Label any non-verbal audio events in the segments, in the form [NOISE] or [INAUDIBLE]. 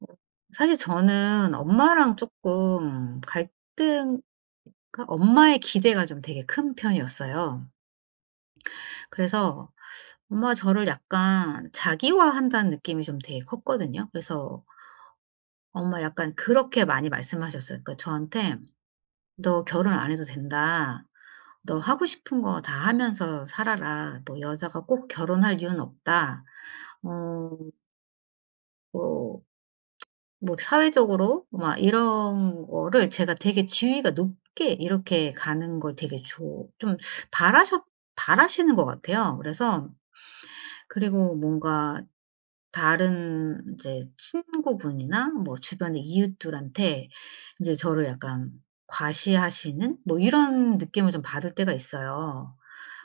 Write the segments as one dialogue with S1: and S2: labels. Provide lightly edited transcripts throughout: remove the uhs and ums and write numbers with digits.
S1: 어 사실 저는 엄마랑 조금 갈등, 그러니까 엄마의 기대가 좀 되게 큰 편이었어요. 그래서 엄마가 저를 약간 자기화한다는 느낌이 좀 되게 컸거든요. 그래서 엄마가 약간 그렇게 많이 말씀하셨어요. 그러니까 저한테 "너 결혼 안 해도 된다. 너 하고 싶은 거 다 하면서 살아라. 뭐 여자가 꼭 결혼할 이유는 없다." 어뭐 뭐 사회적으로 막 이런 거를 제가 되게 지위가 높게 이렇게 가는 걸 되게 좋 좀 바라셨 바라시는 것 같아요. 그래서, 그리고 뭔가 다른 인제 친구분이나 뭐 주변의 이웃들한테 인제 저를 약간 과시하시는 뭐 이런 느낌을 좀 받을 때가 있어요.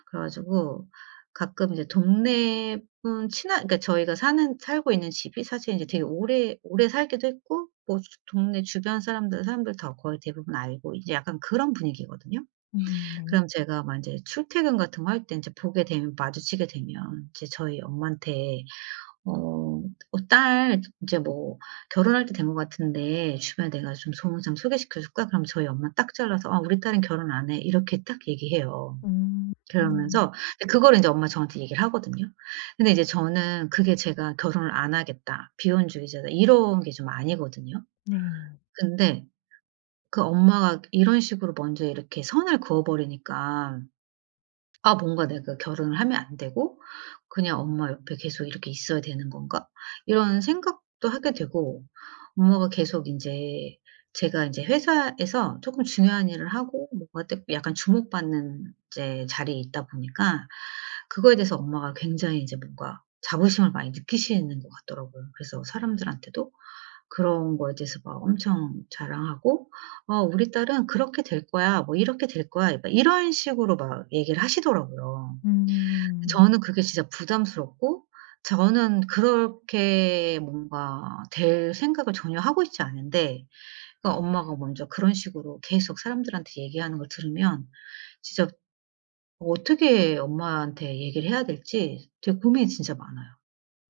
S1: 그래 가지고 가끔 이제 동네 분 친한, 그러니까 저희가 사는 살고 있는 집이 사실 이제 되게 오래 오래 살기도 했고, 뭐 주 동네 주변 사람들 다 거의 대부분 알고 이제 약간 그런 분위기거든요.
S2: 네.
S1: 그럼 제가 막제 출퇴근 같은 거 할 때 이제 보게 되면 마주치게 되면 이제 저희 엄마한테 어 "어 딸 이제 뭐 결혼할 때 된 것 같은데 주변에 내가 좀 소문 좀 소개시켜 줄까?" 그럼 저희 엄마 딱 잘라서 "아 우리 딸은 결혼 안 해." 이렇게 딱 얘기해요.
S2: 음. 음.
S1: 그러면서 그거를 인제 엄마가 저한테 얘기를 하거든요. 근데 이제 저는 그게 제가 '결혼을 안 하겠다. 비혼주의자다.' 이런 게 좀 아니거든요.
S2: 네.
S1: 근데 그 엄마가 이런 식으로 먼저 이렇게 선을 그어 버리니까 '아 뭔가 내가 결혼을 하면 안 되고 그냥 엄마 옆에 계속 이렇게 있어야 되는 건가?' 이런 생각도 하게 되고, 엄마가 계속 이제 제가 이제 회사에서 조금 중요한 일을 하고 뭔가 떼 약간 주목받는 이제 자리에 있다 보니까 그거에 대해서 엄마가 굉장히 이제 뭔가 자부심을 많이 느끼시는 것 같더라고요. 그래서 사람들한테도 그런 거에 대해서 막 엄청 자랑하고 "어 우리 딸은 그렇게 될 거야." 뭐 "이렇게 될 거야." 막 이런 식으로 막 얘기를 하시더라고요.
S2: 음.
S1: 저는 그게 진짜 부담스럽고, 저는 그렇게 뭔가 될 생각을 전혀 하고 있지 않은데 그러니까 엄마가 먼저 그런 식으로 계속 사람들한테 얘기하는 걸 들으면 진짜 어떻게 엄마한테 얘기를 해야 될지 되게 고민이 진짜 많아요.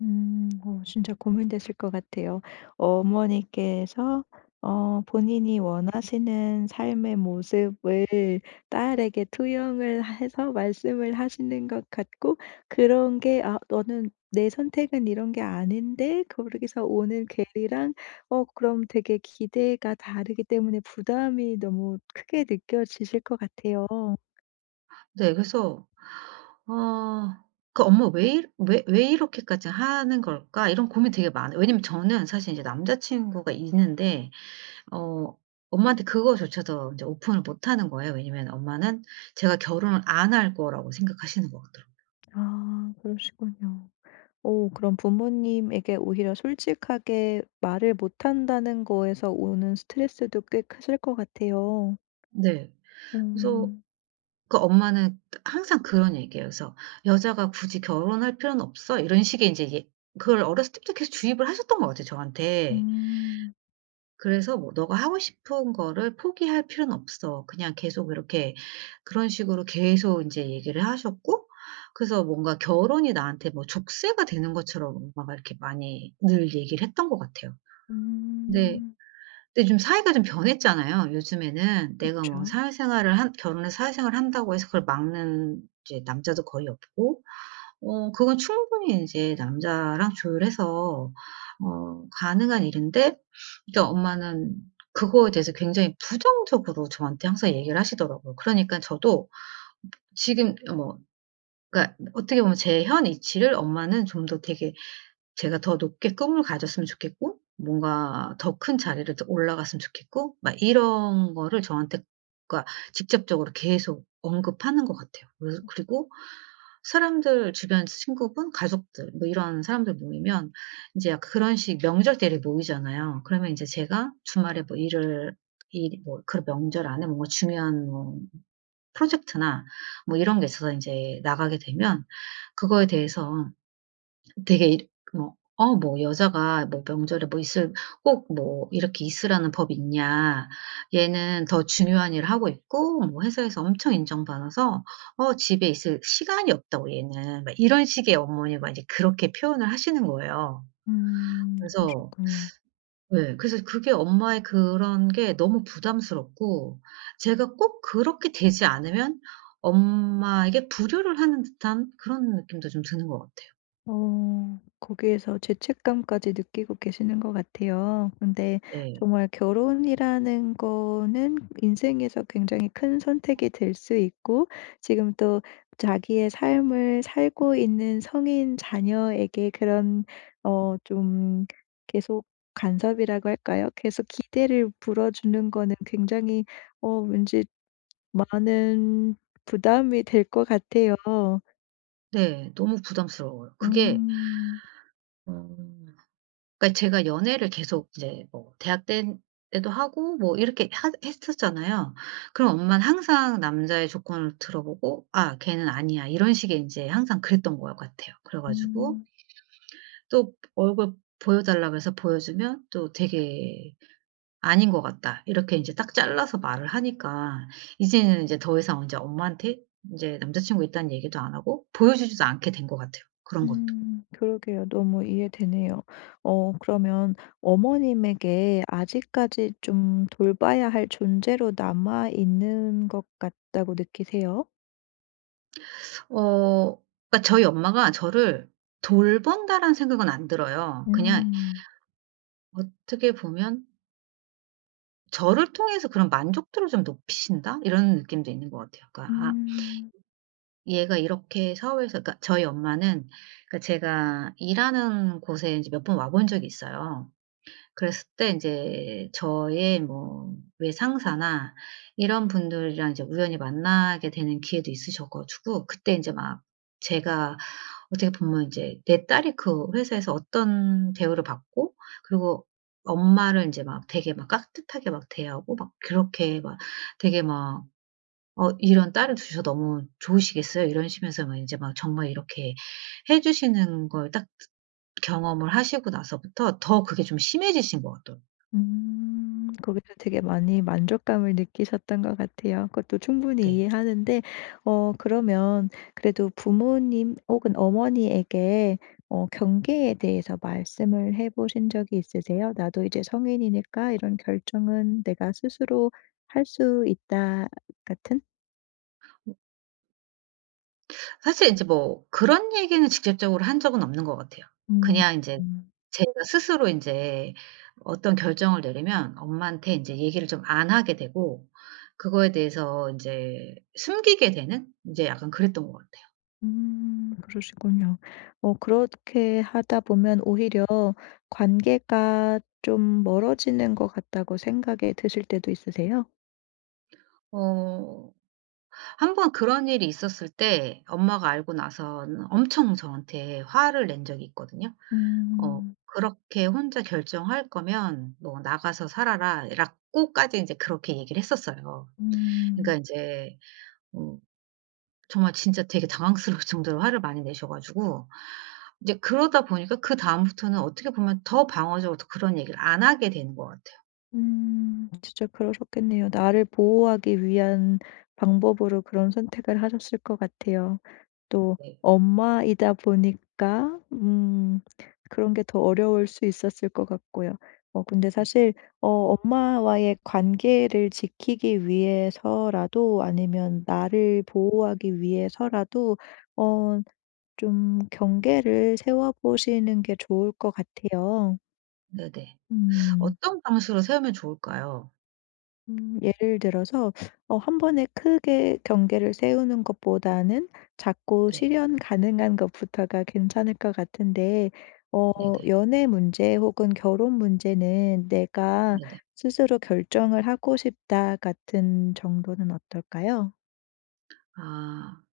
S2: 음. 진짜 고민되실 것 같아요. 어머니께서 본인이 원하시는 삶의 모습을 딸에게 투영을 해서 말씀을 하시는 것 같고 그런 게 '아 너는 내 선택은 이런 게 아닌데.' 거기서 오는 괴리랑 그럼 되게 기대가 다르기 때문에 부담이 너무 크게 느껴지실 것 같아요.
S1: 네. 그래서, 어. 그 '엄마 왜이 왜 왜 이렇게까지 하는 걸까?' 이런 고민이 되게 많아요. 왜냐면 저는 사실 이제 남자친구가 있는데 어 엄마한테 그거조차도 이제 오픈을 못 하는 거예요. 왜냐면 엄마는 제가 결혼을 안 할 거라고 생각하시는 것 같더라고요.
S2: 아 그러시군요. 오 그럼 부모님에게 오히려 솔직하게 말을 못한다는 거에서 오는 스트레스도 꽤 크실 것 같아요.
S1: 네. 그래서
S2: 음.
S1: 그 엄마는 항상 그런 얘기예요. 그래서 "여자가 굳이 결혼할 필요는 없어." 이런 식의 이제 그걸 어렸을 때부터 계속 주입을 하셨던 것 같아요, 저한테.
S2: 음.
S1: 그래서 뭐 "너가 하고 싶은 거를 포기할 필요는 없어." 그냥 계속 이렇게 그런 식으로 계속 인제 얘기를 하셨고, 그래서 뭔가 결혼이 나한테 뭐 족쇄가 되는 것처럼 엄마가 이렇게 많이 늘 얘기를 했던 것 같아요. 근데
S2: 음.
S1: 좀 사이가 좀 변했잖아요. 요즘에는 내가 뭐
S2: 그쵸.
S1: 사회생활을 한 결혼해서 사회생활을 한다고 해서 그걸 막는 이제 남자도 거의 없고 그건 충분히 인제 남자랑 조율해서 가능한 일인데, 그러니까 엄마는 그거에 대해서 굉장히 부정적으로 저한테 항상 얘기를 하시더라고요. 그러니까 저도 지금 뭐, 그러니까 어떻게 보면 제 현 이치를 엄마는 좀 더 되게, 제가 더 높게 꿈을 가졌으면 좋겠고 뭔가 더 큰 자리를 더 올라갔으면 좋겠고 막 이런 거를 저한테 그러니까 직접적으로 계속 언급하는 것 같아요. 그래서, 그리고 사람들 주변 친구분, 가족들 뭐 이런 사람들 모이면 인제 약 그런 식 명절 때 이렇게 모이잖아요. 그러면 인제 제가 주말에 뭐 일을 일, 뭐 그런 명절 안에 뭔가 중요한 뭐 프로젝트나 뭐 이런 게 있어서 인제 나가게 되면 그거에 대해서 되게 이 뭐, "어 뭐 여자가 뭐 명절에 뭐 있을 꼭 뭐 이렇게 있으라는 법이 있냐. 얘는 더 중요한 일을 하고 있고 뭐 회사에서 엄청 인정받아서 집에 있을 시간이 없다고 얘는." 막 이런 식의 어머니가 이제 그렇게 표현을 하시는 거예요.
S2: 음.
S1: 그래서
S2: 그러셨군요.
S1: 네, 그래서 그게 엄마의 그런 게 너무 부담스럽고, 제가 꼭 그렇게 되지 않으면 엄마에게 불효를 하는 듯한 그런 느낌도 좀 드는 것 같아요.
S2: 어. 거기에서 죄책감까지 느끼고 계시는 것 같아요. 근데
S1: 네.
S2: 정말 결혼이라는 거는 인생에서 굉장히 큰 선택이 될 수 있고 지금 또 자기의 삶을 살고 있는 성인 자녀에게 그런 어 좀 계속 간섭이라고 할까요? 계속 기대를 불어주는 거는 굉장히 왠지 많은 부담이 될 것 같아요.
S1: 네. 너무 부담스러워요, 그게.
S2: 음.
S1: 어. 그러니까 제가 연애를 계속 이제 뭐 대학 때 때도 하고 뭐 이렇게 하 했었잖아요. 그럼 엄마는 항상 남자의 조건을 들어보고 '아 걔는 아니야.' 이런 식의 인제 항상 그랬던 것 같아요. 그래 가지고
S2: 음.
S1: 또 얼굴 보여 달라 고 해서 보여주면 또 되게 "아닌 것 같다." 이렇게 인제 딱 잘라서 말을 하니까 이제는 인제 더 이상 인제 엄마한테 인제 남자친구 있다는 얘기도 안 하고 보여주지도 않게 된 것 같아요, 그런 것.
S2: 그러게요. 너무 이해되네요. 어 그러면 어머님에게 아직까지 좀 돌봐야 할 존재로 남아 있는 것 같다고 느끼세요?
S1: 어 그러니까 저희 엄마가 저를 돌본다라는 생각은 안 들어요. 그냥
S2: 음.
S1: 어떻게 보면 저를 통해서 그런 만족도를 좀 높이신다 이런 느낌도 있는 것 같아요. 그러니까 '아
S2: 음.
S1: 얘가 이렇게 사회에서', 그러니까 저희 엄마는, 그러니까 제가 일하는 곳에 인제 몇 번 와본 적이 있어요. 그랬을 때 이제 저의 뭐 외상사나 이런 분들이랑 이제 우연히 만나게 되는 기회도 있으셔 가지고 그때 인제 막 제가 어떻게 보면 이제 내 딸이 그 회사에서 어떤 대우를 받고, 그리고 엄마를 인제 막 되게 막 깍듯하게 막 대하고 막 그렇게 막 되게 막 "이런 딸을 두셔서 너무 좋으시겠어요." 이러시면서 막제막 정말 이렇게 해 주시는 걸 딱 경험을 하시고 나서부터 더 그게 좀 심해지신 것 같더라고요.
S2: 음. 거기서 되게 많이 만족감을 느끼셨던 것 같아요. 그것도 충분히
S1: 네.
S2: 이해하는데 어 그러면 그래도 부모님 혹은 어머니에게 경계에 대해서 말씀을 해 보신 적이 있으세요? "나도 이제 성인이니까 이런 결정은 내가 스스로 할 수 있다." 같은?
S1: 사실 이제 뭐 그런 얘기는 직접적으로 한 적은 없는 것 같아요.
S2: 음.
S1: 그냥 이제 제가 스스로 이제 어떤 결정을 내리면 엄마한테 이제 얘기를 좀 안 하게 되고 그거에 대해서 이제 숨기게 되는 이제 약간 그랬던 것 같아요.
S2: 그러시군요. 그렇게 하다 보면 오히려 관계가 좀 멀어지는 것 같다고 생각이 드실 때도 있으세요?
S1: 어 한 번 그런 일이 있었을 때 엄마가 알고 나서는 엄청 저한테 화를 낸 적이 있거든요.
S2: 음.
S1: "그렇게 혼자 결정할 거면 너 나가서 살아라." 라고까지 인제 그렇게 얘기를 했었어요. 그러니까
S2: 음.
S1: 인제, 어 정말 진짜 되게 당황스러울 [LAUGHS] 정도로 화를 많이 내셔 가지고 이제 그러다 보니까 그다음부터는 어떻게 보면 더 방어적으로 더 그런 얘기를 안 하게 되는 것 같아요.
S2: 음. 진짜 그러셨겠네요. 나를 보호하기 위한 방법으로 그런 선택을 하셨을 것 같아요. 또
S1: 네.
S2: 엄마이다 보니까 그런 게 더 어려울 수 있었을 것 같고요. 어 근데
S1: 네.
S2: 사실 어 엄마와의 관계를 지키기 위해서라도 아니면 나를 보호하기 위해서라도 어 좀 경계를 세워 보시는 게 좋을 것 같아요.
S1: 네네.
S2: 음.
S1: 어떤 방식으로 세우면 좋을까요?
S2: 예를 들어서 한 번에 크게 경계를 세우는 것보다는 작고
S1: 네.
S2: 실현 가능한 것부터가 괜찮을 것 같은데 어
S1: 네네.
S2: 연애 문제 혹은 결혼 문제는 '내가
S1: 네네.
S2: 스스로 결정을 하고 싶다.' 같은 정도는 어떨까요?
S1: 아.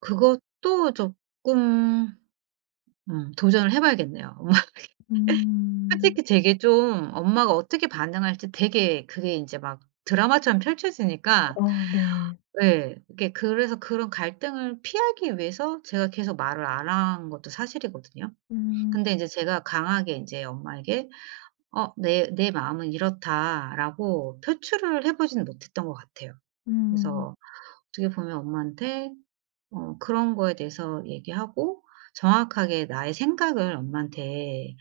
S1: 그것도 조금 도전을 해 봐야겠네요. [LAUGHS]
S2: 음.
S1: 솔직히 되게 좀, 엄마가 어떻게 반응할지 되게 그게 인제 막 드라마처럼
S2: 어
S1: 펼쳐지니까,
S2: 네.
S1: 예, 이게 그래서 그런 갈등을 피하기 위해서 제가 계속 말을 안 한 것도 사실이거든요.
S2: 음.
S1: 근데 인제 제가 강하게 인제 엄마에게 "내 마음은 이렇다."라고 표출을 해 보지는 못했던 것 같아요.
S2: 음.
S1: 그래서 어떻게 보면 엄마한테 그런 거에 대해서 얘기하고 정확하게 나의 생각을 엄마한테,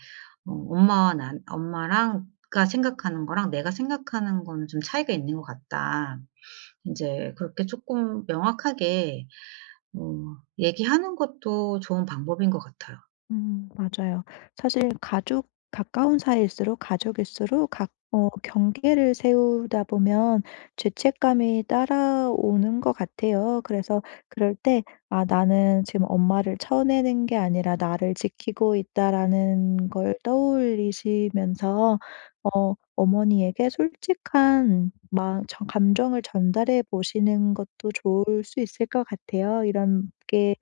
S1: "엄마와 난 엄마랑 가 생각하는 거랑 내가 생각하는 거는 좀 차이가 있는 것 같다." 이제 그렇게 조금 명확하게 얘기하는 것도 좋은 방법인 것 같아요.
S2: 맞아요. 사실 가족 가까운 사이일수록 가족일수록 각 경계를 세우다 보면 죄책감이 따라오는 것 같아요. 그래서 그럴 때 '아 나는 지금 엄마를 쳐내는 게 아니라 나를 지키고 있다.'라는 걸 떠올리시면서 어머니에게 솔직한 감정을 전달해 보시는 것도 좋을 수 있을 것 같아요. 이런 게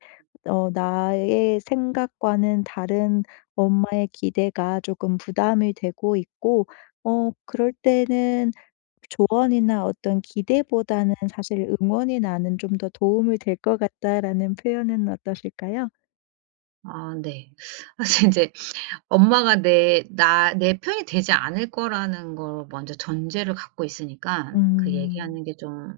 S2: 나의 생각과는 다른 엄마의 기대가 조금 부담이 되고 있고 그럴 때는 조언이나 어떤 기대보다는 사실 응원이 나는 '좀 더 도움이 될 것 같다.'라는 표현은 어떠실까요?
S1: 아 네. [LAUGHS] 사실 이제 엄마가 내 편이 되지 않을 거라는 걸 먼저 전제를 갖고 있으니까, 그
S2: 음.
S1: 얘기하는 게좀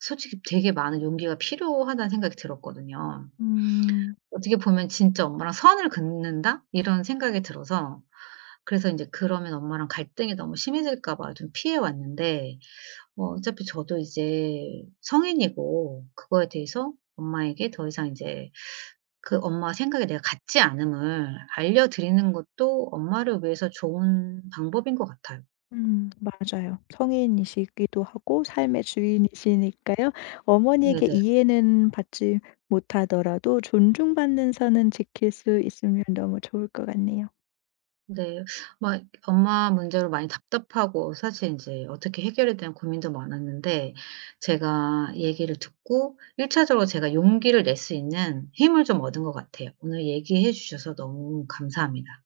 S1: 솔직히 되게 많은 용기가 필요하다는 생각이 들었거든요.
S2: 음.
S1: 어떻게 보면 '진짜 엄마랑 선을 긋는다.' 이런 생각이 들어서 그래서 인제, 그러면 엄마랑 갈등이 너무 심해질까 봐 좀 피해 왔는데, 뭐 어차피 저도 이제 성인이고 그거에 대해서 엄마에게 더 이상 이제 그 엄마 생각에 내가 같지 않음을 알려 드리는 것도 엄마를 위해서 좋은 방법인 것 같아요.
S2: 맞아요. 성인이시기도 하고 삶의 주인이시니까요. 어머니에게
S1: 네네.
S2: 이해는 받지 못하더라도 존중받는 선은 지킬 수 있으면 너무 좋을 것 같네요.
S1: 네. 막 엄마 문제로 많이 답답하고 사실 인제 어떻게 해결해야 되나 고민도 많았는데, 제가 얘기를 듣고 1차적으로 제가 용기를 낼 수 있는 힘을 좀 얻은 것 같아요. 오늘 얘기해 주셔서 너무 감사합니다.